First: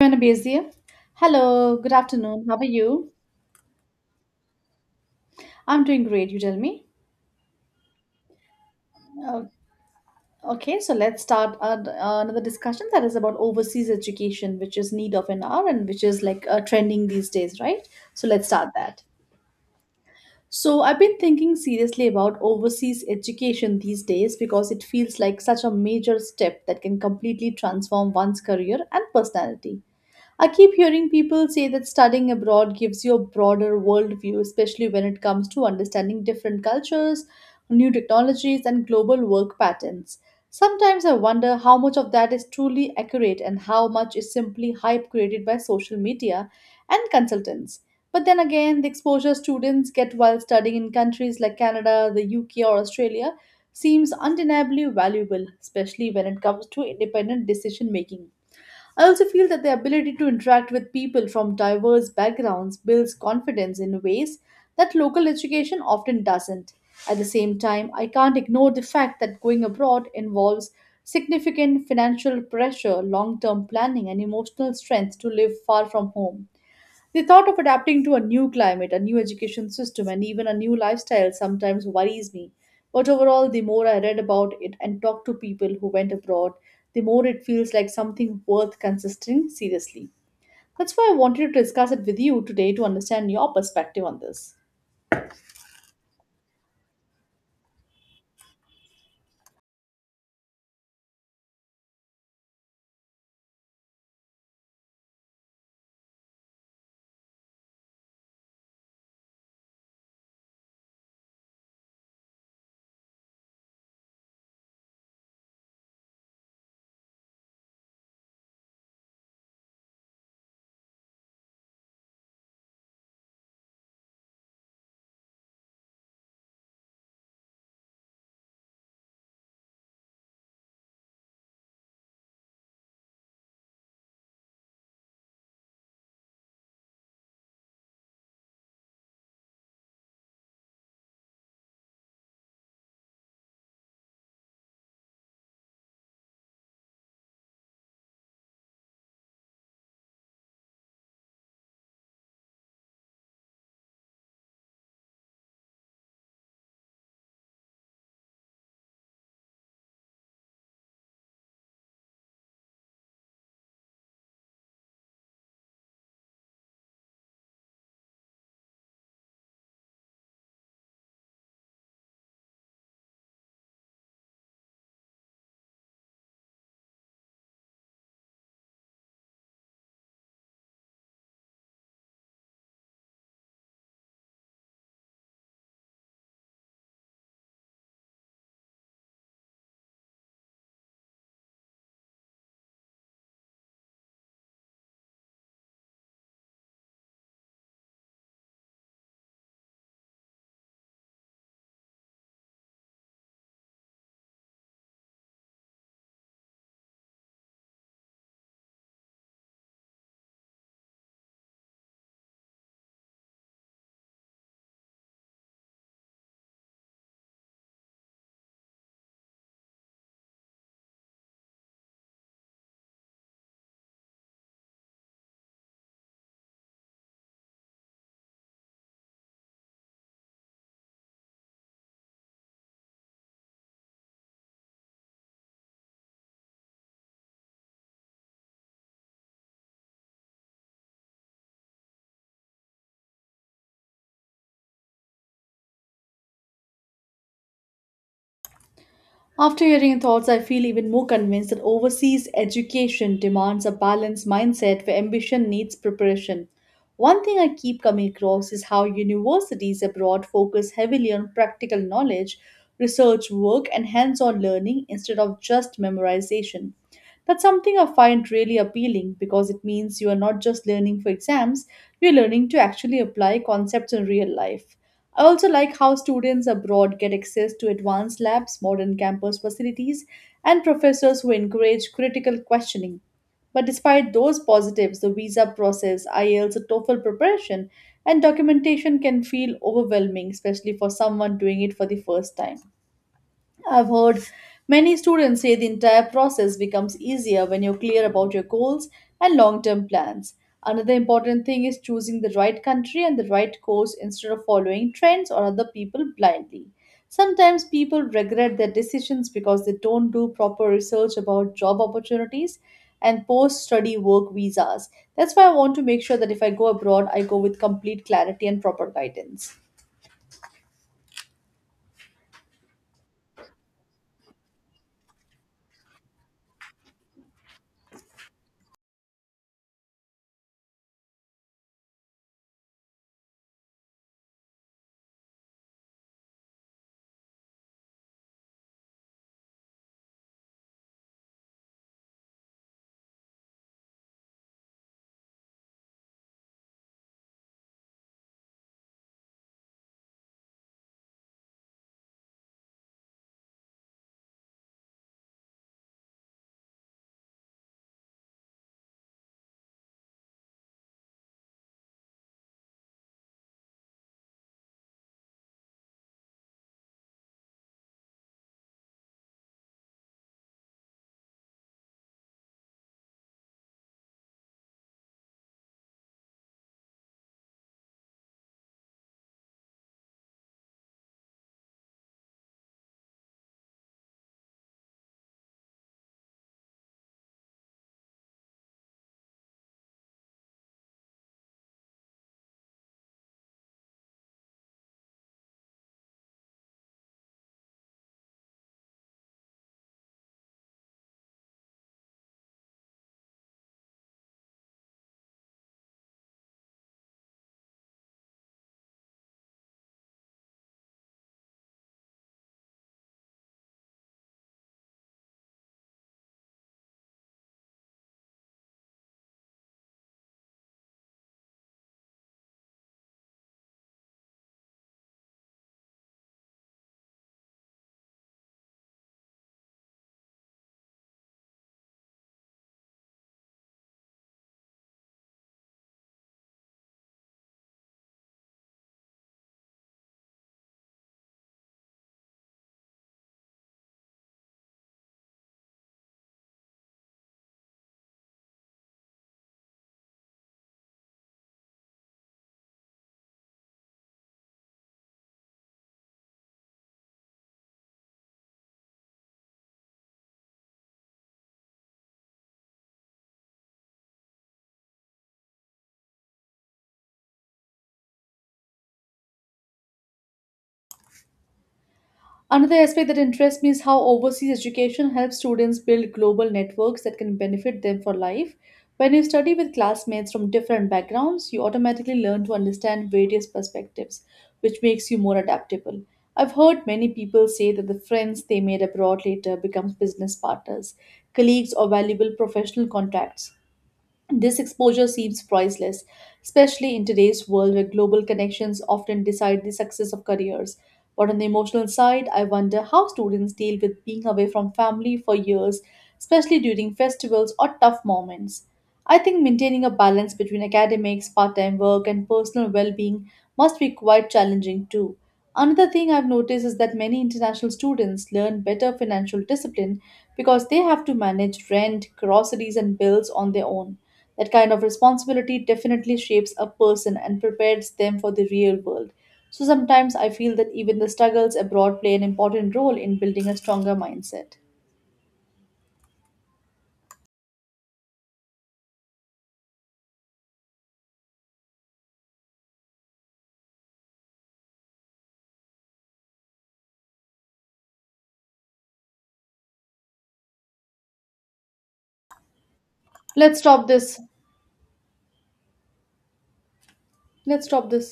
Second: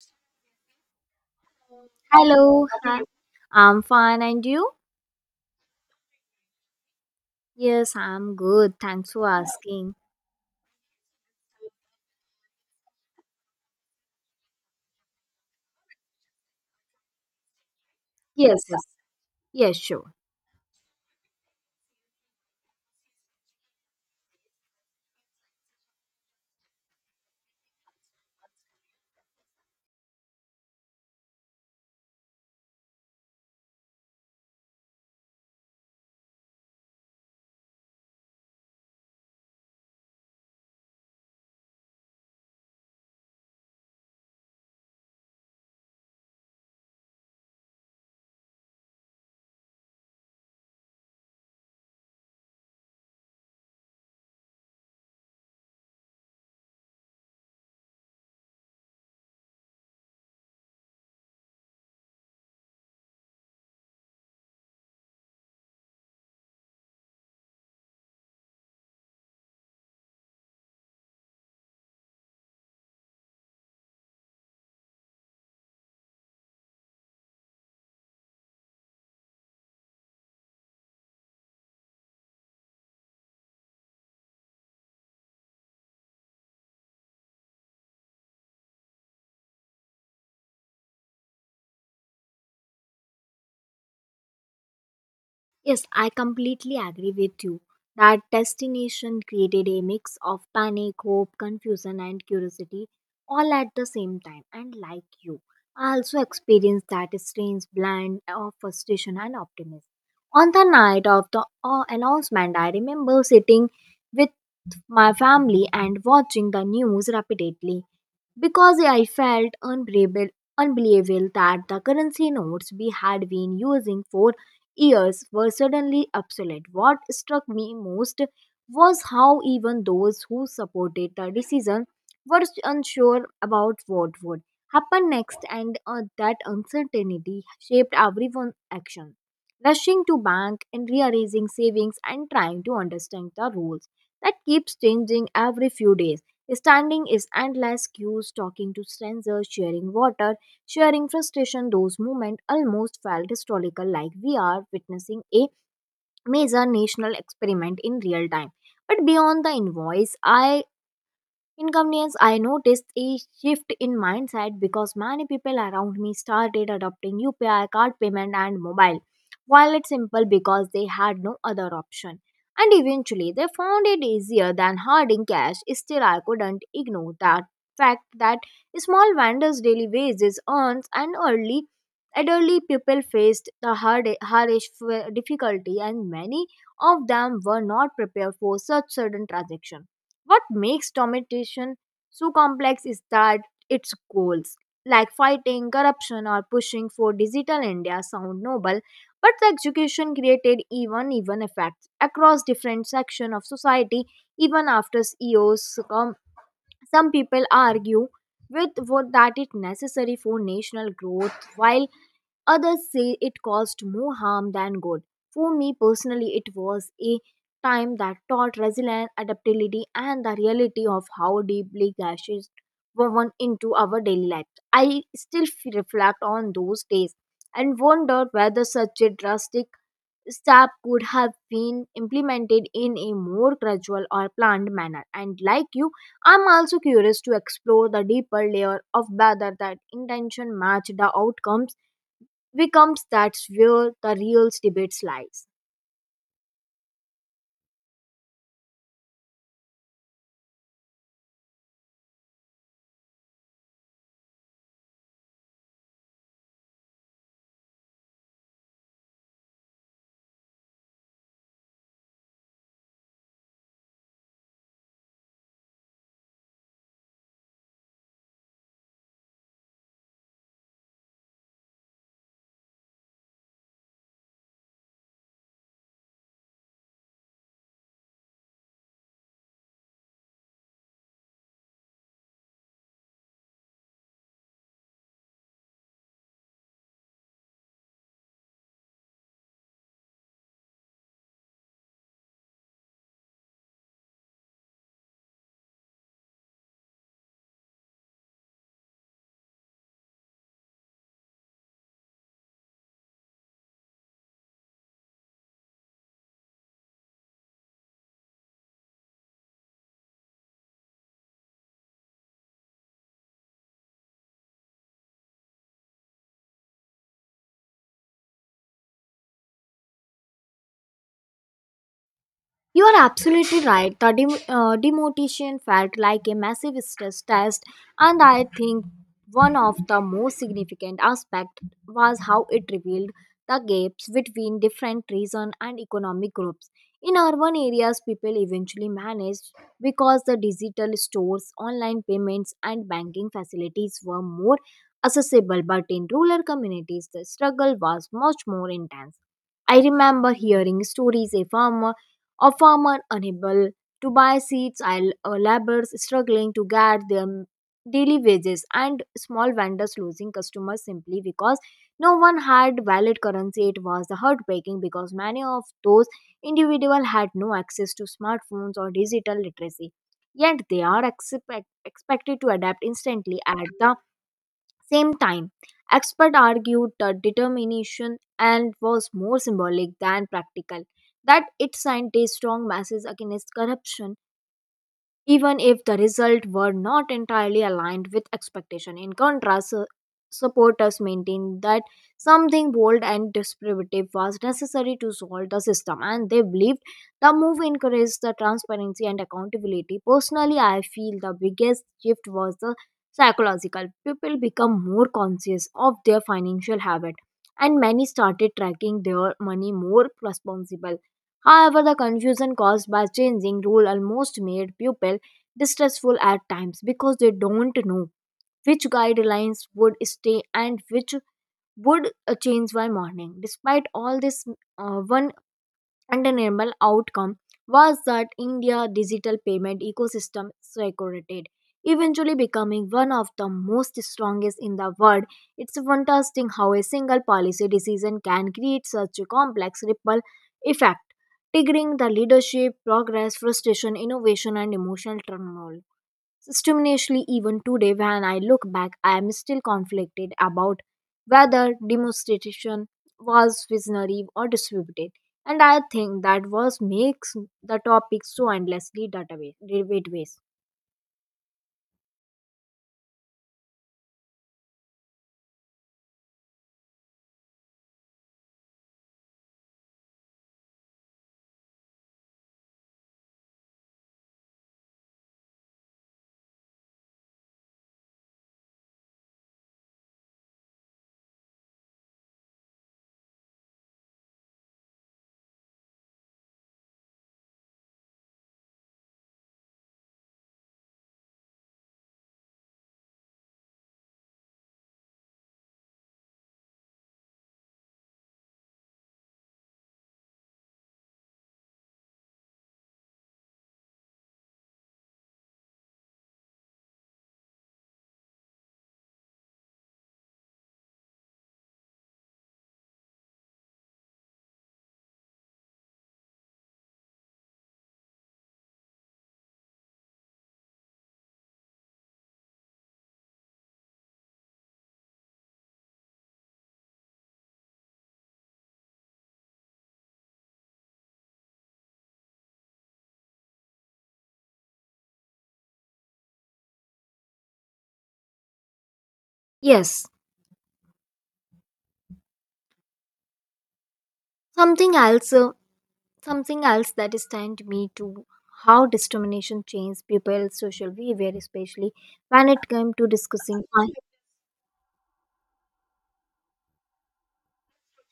Joanna. Hello, good afternoon. How are Hello, hi. you? I'm fine, and you? I'm doing great, you tell me. Yes, I'm good. Thanks for Uh, asking. okay, so let's start another discussion that is about overseas education, which is need of an hour and which is like trending these days, right? So let's Yes, start yes, that. yes, sure. So I've been thinking seriously about overseas education these days because it feels like such a major step that can completely transform one's career and personality. I keep hearing people say that studying abroad gives you a broader worldview, especially when it comes to understanding different cultures, new technologies, and global work patterns. Sometimes I wonder how much of that is truly accurate and how much is simply hype created by social media and consultants. But then again, the exposure students get while studying in countries like Canada, the UK, or Australia seems undeniably valuable, especially when it comes to independent decision making. I also feel that the ability to interact with people from diverse backgrounds builds confidence in ways that local education often doesn't. At the same time, I can't ignore the fact that going abroad involves significant financial pressure, long term planning, and emotional strength to live far from home. The thought of adapting to a new climate, a new education system, and even a new lifestyle sometimes worries me. But overall, the more I read about it and talk to people who went abroad, the more it feels like something worth considering seriously. That's why I wanted to discuss it with you today to understand your perspective on this. Yes, I completely agree with you that destination created a mix of panic, hope, confusion, and curiosity all at the same time. And like you, I also experienced that strange blend of frustration and optimism. On the night of the announcement, I remember sitting with my family and watching the news repeatedly because I felt unbelievable, unbelievable that the currency notes we had been using for years were suddenly obsolete. What struck me most was how even those who supported the decision were unsure about what would happen next, and that uncertainty shaped everyone's action. Rushing to bank and rearranging savings and trying to understand the rules that keeps changing every few days. Standing is endless queues, talking to strangers, sharing water, sharing frustration. Those moments almost felt historical, like we are witnessing a major national experiment in real time. But beyond the invoice, I inconvenience, I noticed a shift in mindset because many people around me started adopting UPI card payment and mobile wallet simple because they had no other option. And eventually, they found it easier than hoarding cash. Still, I couldn't ignore that fact that small vendors' daily wages earns and early elderly people faced the hard, hardest difficulty, and many of them were not prepared for such sudden transaction. What makes domination so complex is that its goals, like fighting corruption or pushing for digital India, sound noble, but the execution created even effects across different sections of society. Even after EOs, come, some people argue with what that is necessary for national growth, while others say it caused more harm than good. For me personally, it was a time that taught resilience, adaptability, and the reality of how deeply gashes were woven into our daily life. I still reflect on those days and wonder whether such a drastic step could have been implemented in a more gradual or planned manner. And like you, I'm also curious to explore the deeper layer of whether that intention matched the outcomes becomes that's where the real debate lies. After hearing your thoughts, I feel even more convinced that overseas education demands a balanced mindset where ambition needs preparation. One thing I keep coming across is how universities abroad focus heavily on practical knowledge, research work, and hands on learning instead of just memorization. That's something I find really appealing because it means you are not just learning for exams, you're learning to actually apply concepts in real life. I also like how students abroad get access to advanced labs, modern campus facilities, and professors who encourage critical questioning. But despite those positives, the visa process, IELTS, and TOEFL preparation, and documentation can feel overwhelming, especially for someone doing it for the first time. I've heard many students say the entire process becomes easier when you're clear about your goals and long term plans. Another important thing is choosing the right country and the right course instead of following trends or other people blindly. Sometimes people regret their decisions because they don't do proper research about job opportunities and post study work visas. That's why I want to make sure that if I go abroad, I go with complete clarity and proper guidance. You are absolutely right. The demotation felt like a massive stress test, and I think one of the most significant aspects was how it revealed the gaps between different region and economic groups. In urban areas, people eventually managed because the digital stores, online payments, and banking facilities were more accessible. But in rural communities, the struggle was much more intense. I remember hearing stories a farmer unable to buy seeds and laborers struggling to get their daily wages and small vendors losing customers simply because no one had valid currency. It was the heartbreaking because many of those individuals had no access to smartphones or digital literacy, yet they are expected to adapt instantly at the same time, experts argued that determination and was more symbolic than practical, that it sent a strong message against corruption even if the result were not entirely aligned with expectation. In contrast, supporters maintained that something bold and disruptive was necessary to solve the system, and they believed the move encouraged the transparency and accountability. Personally, I feel the biggest shift was the psychological. People become more conscious of their financial habit, and many started tracking their money more responsible. However, the confusion caused by changing rule almost made people distressful at times because they don't know which guidelines would stay and which would change by morning. Despite all this, one undeniable outcome was that India's digital payment ecosystem saturated, eventually becoming one of the most strongest in the world. It's fantastic how a single policy decision can create such a complex ripple effect, triggering the leadership, progress, frustration, innovation, and emotional turmoil. Systematically, even today, when I look back, I am still conflicted about whether demonstration was visionary or distributed. And I think that was makes the topic so endlessly database debatabase. Another aspect that interests me is how overseas education helps students build global networks that can benefit them for life. When you study with classmates from different backgrounds, you automatically learn to understand various perspectives, which makes you more adaptable. I've heard many people say that the friends they made abroad later become business partners, colleagues, or valuable professional contacts. This exposure seems priceless, especially in today's world where global connections often decide the success of careers. But on the emotional side, I wonder how students deal with being away from family for years, especially during festivals or tough moments. I think maintaining a balance between academics, part time work, and personal well being must be quite challenging too. Another thing I've noticed is that many international students learn better financial discipline because they have to manage rent, groceries, and bills on their own. That kind of responsibility definitely shapes a person and prepares them for the real world. So sometimes I feel that even the struggles abroad play an important role in building a stronger mindset. Yes, something else, uh, something else that stunned me to how discrimination changed people's social behavior, especially when it came to Let's discussing stop this. Let's stop this.